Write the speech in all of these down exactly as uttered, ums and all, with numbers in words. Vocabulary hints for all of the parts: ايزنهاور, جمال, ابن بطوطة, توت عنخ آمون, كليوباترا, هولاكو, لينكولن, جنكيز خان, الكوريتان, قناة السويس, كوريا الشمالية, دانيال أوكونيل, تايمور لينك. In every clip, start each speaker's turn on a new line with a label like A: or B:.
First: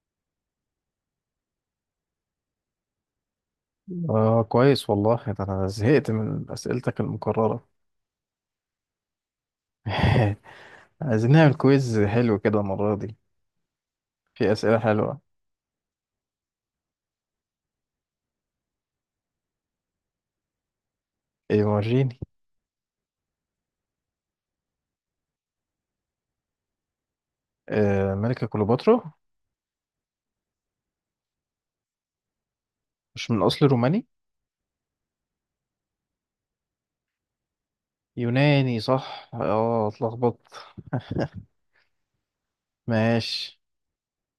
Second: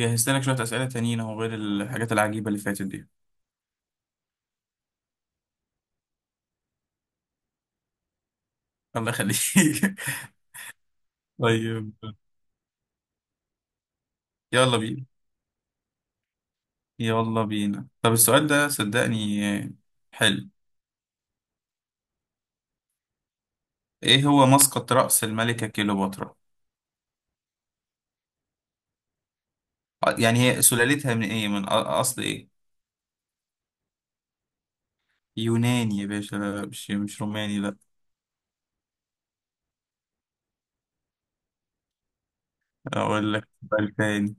A: جهزت لك شوية أسئلة تانيين أهو، غير الحاجات العجيبة اللي فاتت دي.
B: آه، كويس والله، ده أنا زهقت من أسئلتك المكررة.
A: الله يخليك.
B: عايزين نعمل
A: طيب.
B: كويز حلو كده المرة دي. في
A: يلا
B: أسئلة
A: بينا،
B: حلوة.
A: يلا بينا. طب السؤال ده، صدقني، حلو.
B: إيه؟ وريني.
A: إيه هو مسقط رأس الملكة كليوباترا؟
B: آه، ملكة كليوباترا.
A: آه، يعني هي سلالتها من إيه؟ من أ- أصل إيه؟
B: مش من أصل روماني؟
A: يوناني يا باشا، لا مش مش روماني، لا.
B: يوناني صح، اه اتلخبطت.
A: أقول لك
B: ماشي.
A: سؤال تاني.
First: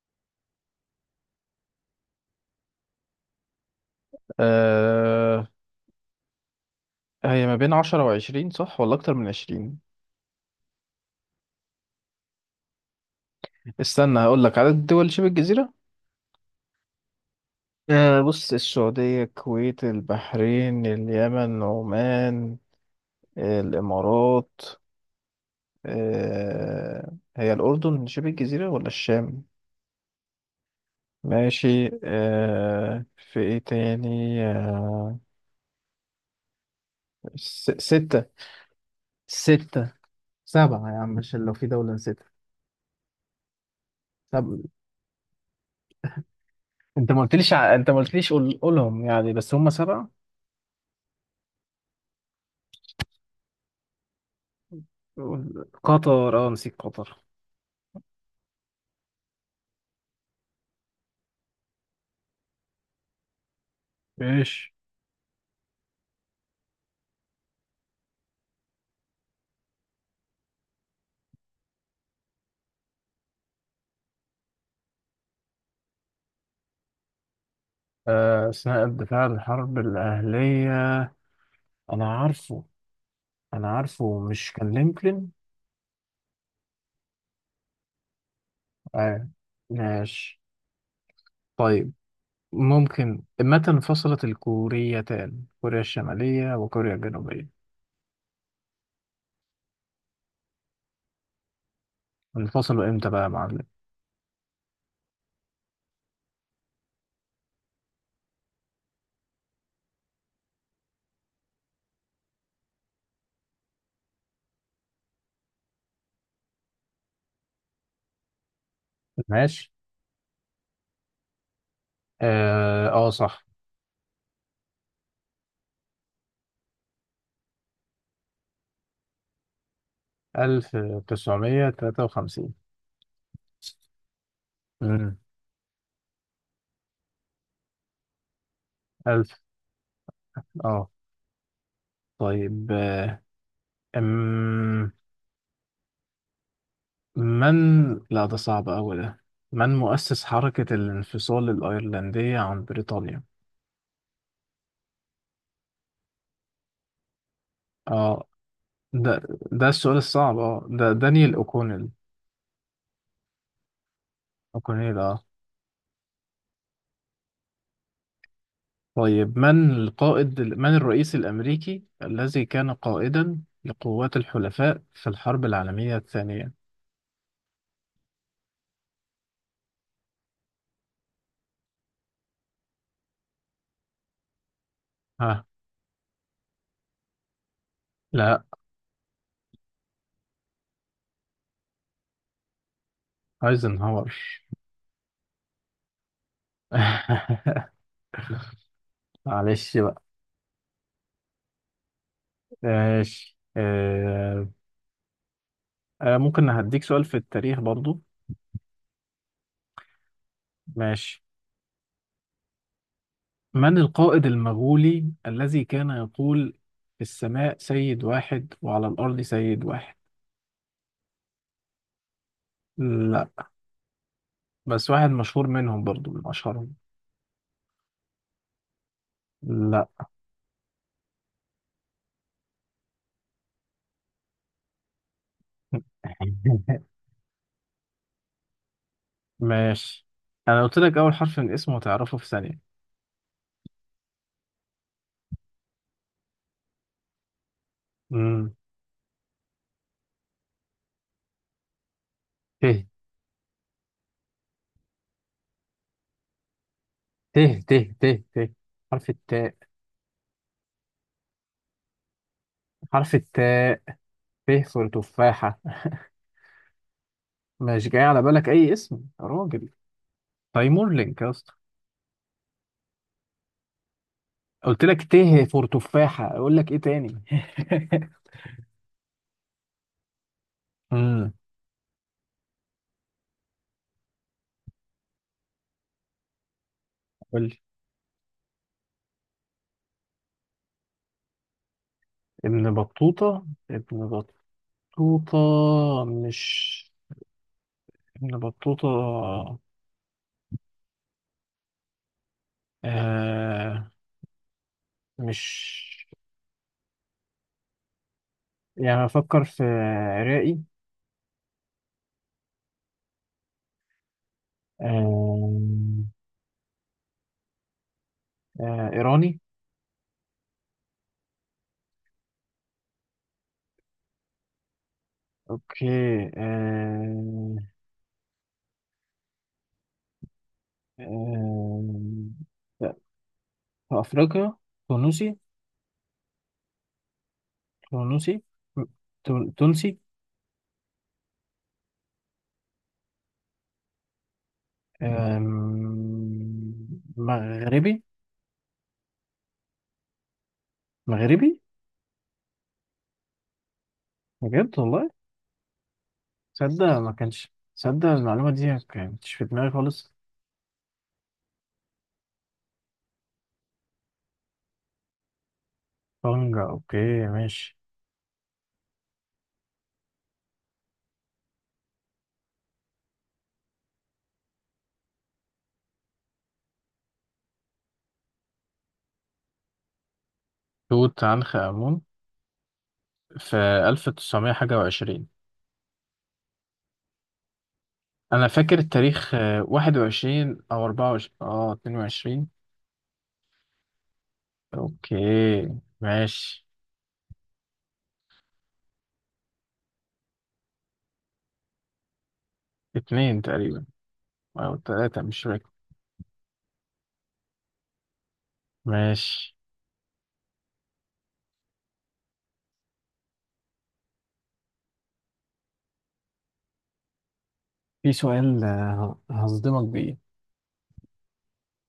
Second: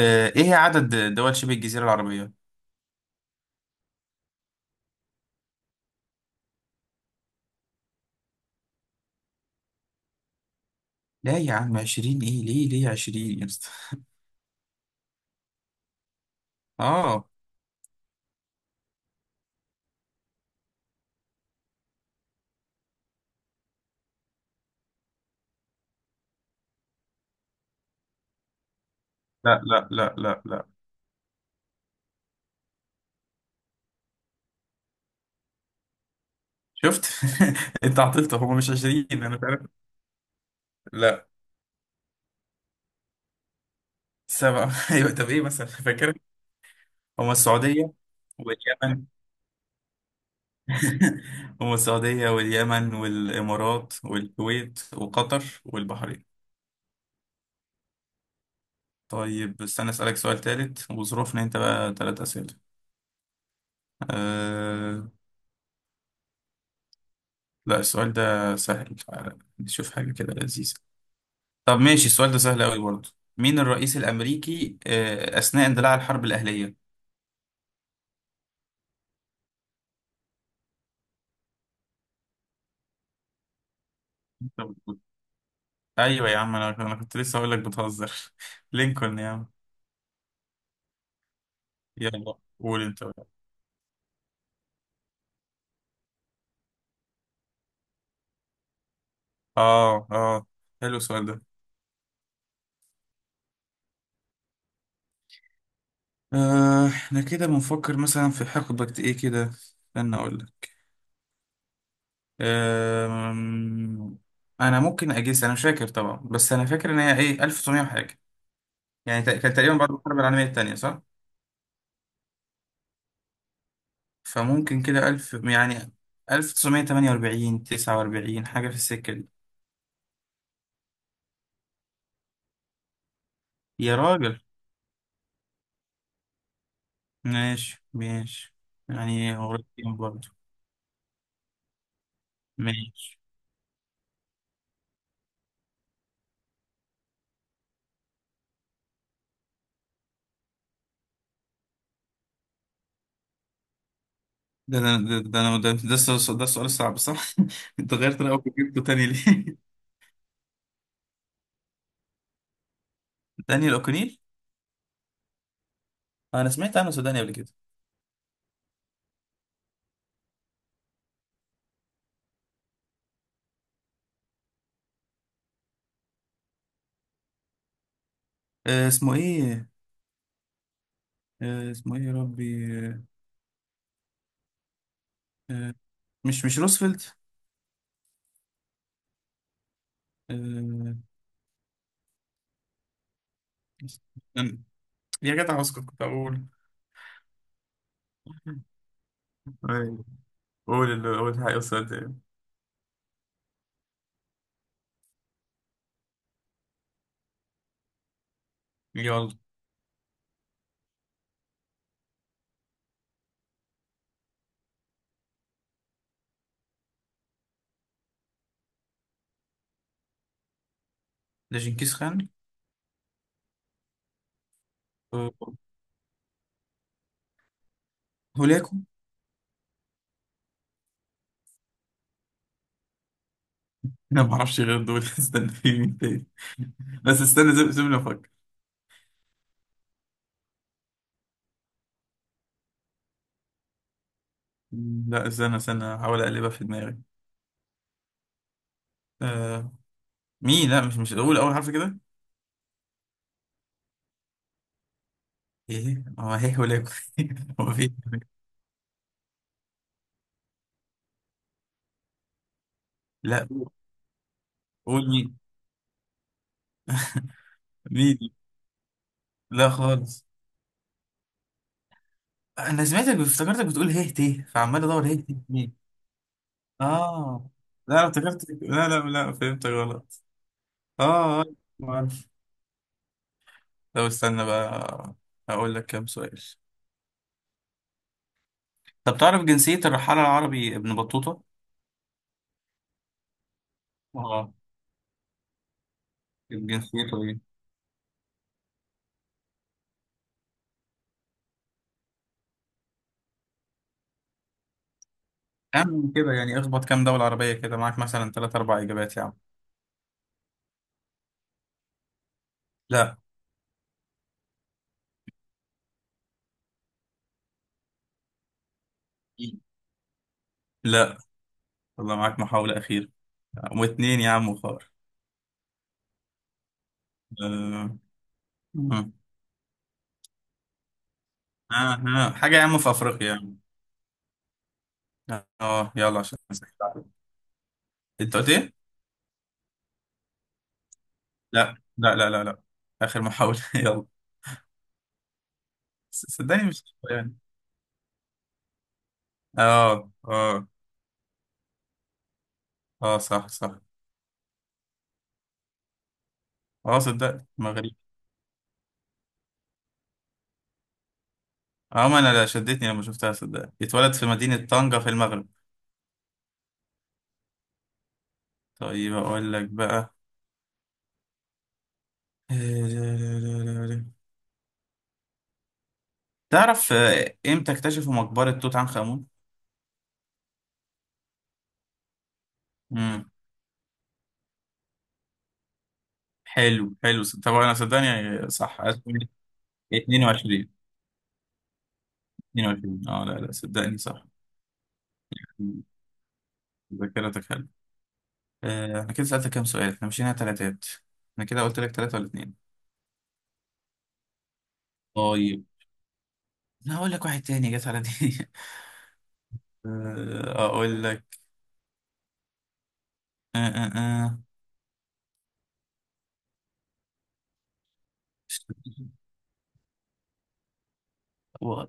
A: آه، إيه عدد دول شبه الجزيرة العربية؟
B: آه، هي ما بين عشرة وعشرين صح، ولا أكتر من عشرين؟
A: لا يا عم، عشرين إيه؟ ليه ليه عشرين يا اسطى؟
B: استنى هقول لك عدد الدول شبه الجزيرة.
A: آه
B: آه، بص: السعودية، الكويت، البحرين، اليمن، عمان، الإمارات. آه، هي الأردن شبه الجزيرة ولا الشام؟
A: لا لا لا لا لا.
B: ماشي. آه، في إيه تاني؟ آه،
A: شفت؟
B: س-
A: انت
B: ستة.
A: عطلت، هم مش عشرين، انا مش عارف.
B: ستة، سبعة يا عم،
A: لا،
B: عشان لو في دولة ستة. طب
A: سبعة. ايوه، طب ايه مثلا؟ فاكر؟
B: انت ما
A: هم
B: قلتليش، ع- انت
A: السعودية
B: ما قلتليش، قول...
A: واليمن.
B: قولهم يعني، بس هم سبعة.
A: هم السعودية واليمن والامارات والكويت وقطر والبحرين.
B: قطر، اه نسيت قطر.
A: طيب استنى اسألك سؤال ثالث، وظروفنا انت بقى ثلاث اسئلة.
B: ماشي.
A: أه... لا، السؤال ده سهل، تعالى نشوف حاجة كده لذيذة. طب ماشي، السؤال ده سهل قوي برضه. مين الرئيس الامريكي آه، اثناء اندلاع الحرب الاهلية؟
B: آه، أثناء الدفاع عن الحرب الأهلية، أنا عارفه، أنا عارفه مش كان لينكولن؟
A: ايوه يا عم، انا انا كنت لسه هقول لك، بتهزر. لينكولن
B: آه.
A: يا عم.
B: ماشي. طيب،
A: يلا قول انت
B: ممكن
A: بقى.
B: متى انفصلت الكوريتان، كوريا الشمالية وكوريا الجنوبية؟
A: اه اه حلو السؤال ده.
B: انفصلوا امتى بقى يا معلم؟
A: آه احنا كده بنفكر مثلا في حقبة ايه كده، استنى اقول لك. آه انا ممكن اجيس، انا مش فاكر طبعا، بس انا فاكر ان هي ايه ألف وتسعمية وحاجه. يعني تق- كان
B: ماشي.
A: تقريبا بعد الحرب العالميه الثانيه، صح؟
B: اه آه، صح.
A: فممكن كده ألف يعني، تمانية وأربعين تسعة وأربعين حاجه في السكه دي.
B: ألف تسعمية وثلاثة وخمسين.
A: يا راجل.
B: امم
A: ماشي ماشي. يعني
B: ألف.
A: قريب برضه.
B: اه طيب.
A: ماشي.
B: آه، أم... من لا، ده صعب أوي ده. من مؤسس حركة الانفصال الأيرلندية عن بريطانيا؟
A: ده ده ده ده أنا- ده, ده, السؤال- ده السؤال الصعب، صح؟ أنت غيرت
B: اه
A: رأيك وجبته تاني
B: ده
A: ليه؟
B: ده السؤال الصعب. اه ده دانيال أوكونيل.
A: دانيال أوكونيل؟
B: أوكونيل، اه
A: آه، أنا سمعت عنه سوداني قبل كده.
B: طيب. من القائد من الرئيس الأمريكي الذي كان قائدا لقوات الحلفاء في الحرب العالمية الثانية؟
A: آه اسمه إيه؟ آه اسمه إيه يا ربي؟ آه
B: ها.
A: آه، مش مش روزفلت؟
B: لا.
A: آه
B: ايزنهاور.
A: أنا- يا جدع اسكت، كنت أقول.
B: معلش بقى.
A: أيوة. قول اللي قول حاجة أستاذ يعني.
B: ماشي. آه آه ممكن هديك سؤال في التاريخ برضو.
A: يلا.
B: ماشي. من القائد المغولي الذي كان يقول في السماء سيد واحد وعلى الأرض سيد واحد؟
A: ده جنكيز خان.
B: لا، بس واحد
A: آه،
B: مشهور منهم برضو، من أشهرهم.
A: هولاكو.
B: لا.
A: أنا ما أعرفش غير دول. استنى، في مين تاني؟ بس استنى، سيب- سيبني أفكر.
B: ماشي. انا قلت لك اول حرف من اسمه هتعرفه في ثانية.
A: لا، استنى استنى، أحاول أقلبها في دماغي.
B: امم
A: آه، مي، لا، مش مش قول اول حرف كده.
B: ت.
A: ايه هو، هيه ولا يكون
B: ت. ت.
A: هو في.
B: ت. ت. حرف التاء. حرف
A: لا.
B: التاء. ت، صورة
A: قول مي.
B: تفاحة. مش جاي
A: مي
B: على
A: دي.
B: بالك أي اسم يا راجل؟
A: لا خالص.
B: تايمور لينك يا اسطى.
A: انا سمعتك افتكرتك بتقول هيه تيه،
B: قلت
A: فعمال
B: لك
A: ادور هيه
B: ت،
A: تيه
B: فور
A: مين.
B: تفاحة، أقول لك إيه تاني.
A: اه لا، أنا افتكرت، لا لا لا، فهمت غلط.
B: امم.
A: اه آه، ما اعرف. طب استنى بقى، هقول لك كام سؤال.
B: قول لي.
A: طب تعرف جنسية الرحالة العربي ابن بطوطة؟
B: ابن بطوطة، ابن
A: اه
B: بطوطة،
A: كانت
B: مش...
A: جنسيته ايه؟
B: ابن بطوطة آه مش...
A: أعمل كده يعني، اخبط كام دولة عربية كده معاك، مثلا ثلاث أربع
B: يعني
A: إجابات يا عم.
B: أفكر في رائي.
A: لا.
B: آه آه، إيراني.
A: لا، والله معاك محاولة أخيرة. واتنين يا عم خار.
B: أوكي. آه
A: آه. آه.
B: آه
A: آه. حاجة يا عم في
B: آه،
A: أفريقيا يا عم.
B: في أفريقيا. تونسي.
A: اه يلا عشان أسهل عليك.
B: تونسي.
A: انت قلت ايه؟
B: تون- تونسي.
A: لا لا لا لا لا. آخر محاولة. يلا.
B: آم،
A: ص- صدقني، مش يعني.
B: مغربي.
A: اه اه
B: مغربي،
A: اه صح صح.
B: بجد والله. تصدق؟
A: اه
B: ما
A: صدقت،
B: كانش،
A: مغرب.
B: تصدق، المعلومة دي ما كانتش في دماغي خالص.
A: اه ما انا لا شدتني لما شفتها، صدق. اتولد في مدينة طنجة في المغرب.
B: طنجة. أوكي، ماشي.
A: طيب اقول لك بقى. آه، تعرف آه، امتى اكتشفوا مقبرة توت عنخ آمون؟
B: توت عنخ آمون.
A: امم
B: في ألف تسعمية حاجة وعشرين.
A: حلو حلو، طبعا انا
B: أنا
A: صدقني
B: فاكر
A: صح.
B: التاريخ، آه، واحد وعشرين
A: اتنين وعشرين
B: أو أربعة وعشرين، أه اتنين وعشرين.
A: اتنين وعشرين، اه لا لا، صدقني صح.
B: اوكي، ماشي.
A: ذاكرتك حلوة. آه، احنا كده سألتك كام سؤال، احنا مشينا تلاتات. انا كده قلت لك تلاتة ولا اتنين؟
B: اتنين تقريبا او تلاتة، مش
A: طيب
B: فاكر.
A: انا هقول لك واحد تاني جت على دي.
B: ماشي.
A: آه، اقول لك. اه اه اه
B: في سؤال آه، هصدمك بيه.
A: و- اه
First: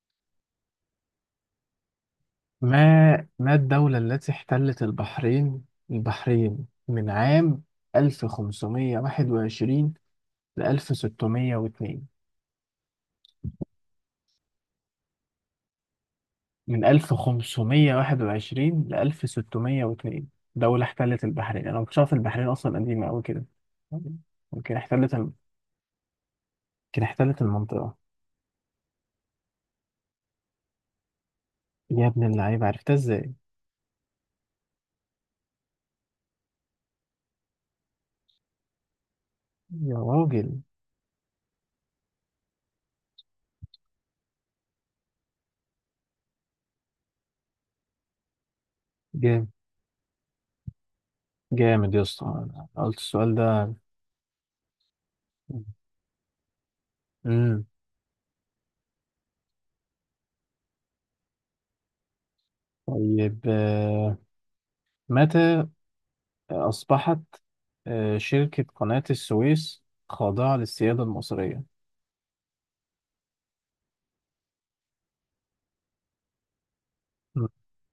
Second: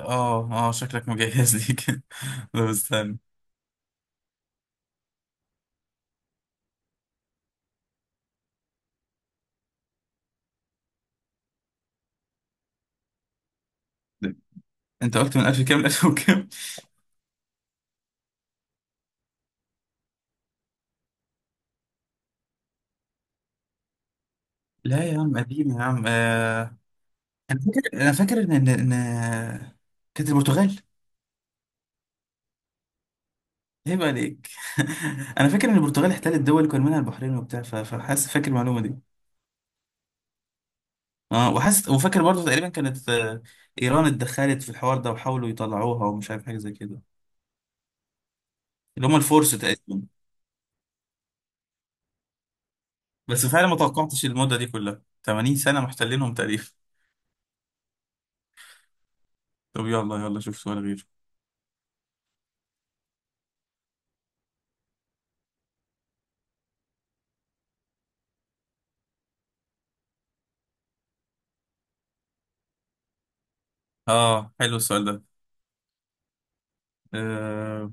A: آه، آه، شكلك مجهز لي كده. طب
B: ما
A: استنى،
B: ما الدولة التي احتلت البحرين، البحرين من عام ألف خمسمية وواحد وعشرين ل ألف وستمية واتنين؟
A: انت قلت من ألف كام ل ألف وكام؟
B: من ألف خمسمية وواحد وعشرين ل ألف وستمية واتنين. دولة احتلت البحرين! انا ما كنتش عارف البحرين اصلا قديمة قوي كده. ممكن
A: لا
B: احتلت
A: يا
B: الم-
A: عم، قديم يا عم. آه،
B: ممكن احتلت
A: انا
B: المنطقة.
A: فاكر انا فاكر ان ان إن- كانت البرتغال.
B: يا ابن اللعيبة، عرفتها ازاي؟
A: عيب عليك. انا فاكر ان البرتغال احتلت دول كان منها البحرين وبتاع. ف- فحاسس فاكر المعلومه دي.
B: يا راجل.
A: اه وحاسس وفاكر برضه تقريبا كانت آه، ايران اتدخلت في الحوار ده، وحاولوا يطلعوها، ومش عارف حاجه زي كده. اللي هم
B: جامد.
A: الفرس تقريبا.
B: جامد يا اسطى، أنا قلت السؤال
A: بس فعلا
B: ده.
A: ما توقعتش المده دي كلها تمانين سنه محتلينهم تقريبا.
B: امم.
A: طب يلا، يلا شوف سؤال غيره.
B: طيب، آه، متى أصبحت آه، شركة قناة السويس خاضعة للسيادة المصرية؟
A: اه حلو السؤال ده.
B: مم.
A: أه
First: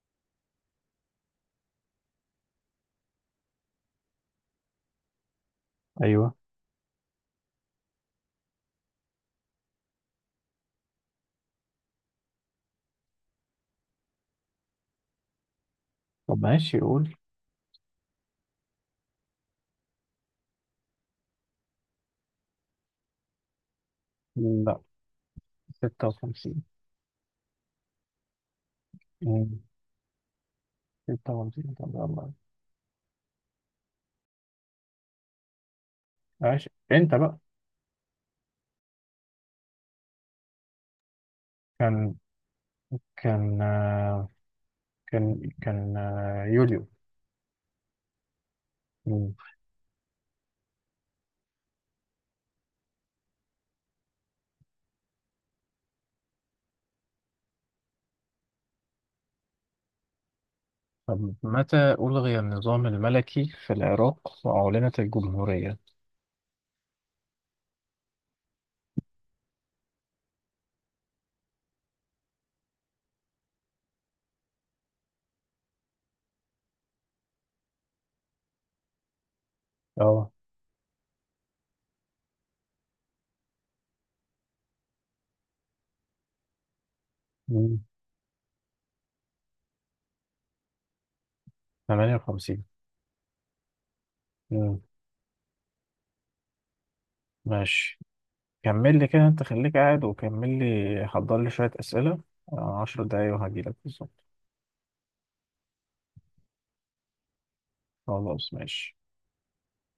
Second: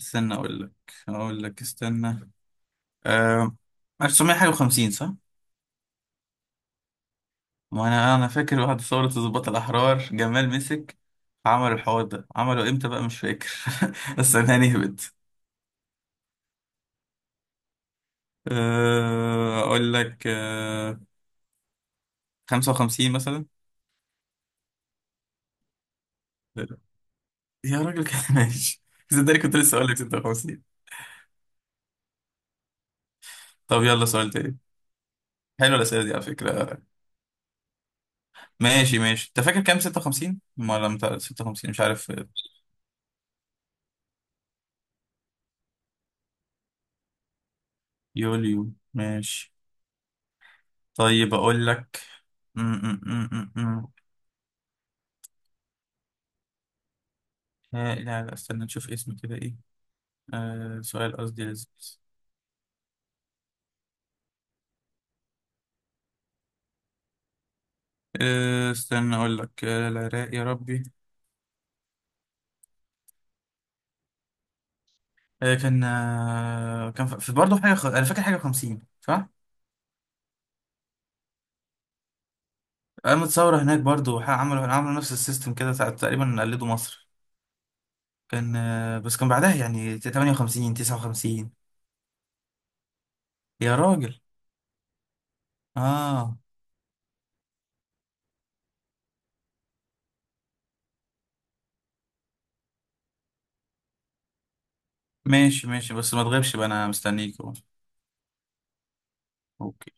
A: استنى، اقول لك اقول لك استنى. أه ألف وتسعمية وخمسين، صح؟
B: أيوه.
A: ما انا انا فاكر بعد ثورة الضباط الاحرار، جمال مسك عمل الحوار ده، عمله امتى بقى مش فاكر. بس انا نهبت.
B: طب ماشي، قول.
A: أه، اقول لك أه، خمسة وخمسين مثلا.
B: لا، ستة وخمسين.
A: يا راجل كده. ماشي. صدقني كنت
B: مم.
A: لسه اقول لك ستة وخمسين.
B: ستة وخمسين. طب يلا.
A: طب يلا سؤال تاني. حلوه الاسئله دي على
B: ماشي،
A: فكره.
B: أنت بقى.
A: ماشي ماشي، انت فاكر كام؟ ستة وخمسين. ما لم تعرف ستة وخمسين، مش عارف.
B: كان كان آه، كان كان آه، يوليو.
A: يوليو
B: مم.
A: ماشي. طيب اقول لك. م- م- م- م- م. ها- لا لا، استنى نشوف اسمه كده ايه. آه سؤال
B: طب
A: قصدي لذيذ.
B: متى ألغي النظام الملكي في العراق وأعلنت الجمهورية؟
A: آه استنى أقول لك. آه العراق يا ربي. آه كان آه كان ف- في برضه حاجة خ... أنا فاكر حاجة خمسين، صح؟
B: اه.
A: قامت ثورة هناك برضه، وح- عملوا عملوا نفس السيستم كده، تع- تقريبا قلدوا مصر.
B: مم.
A: كان آه بس كان بعدها يعني تمانية وخمسين تسعة وخمسين.
B: تمانية وخمسين.
A: يا راجل.
B: مم.
A: آه
B: ماشي. كمل لي كده، انت خليك قاعد وكمل لي، حضر لي شوية أسئلة. آه، عشر دقايق وهجيلك بالظبط.
A: ماشي ماشي. بس ما تغيبش بقى، أنا مستنيك أهو.
B: خلاص، ماشي.
A: أوكي.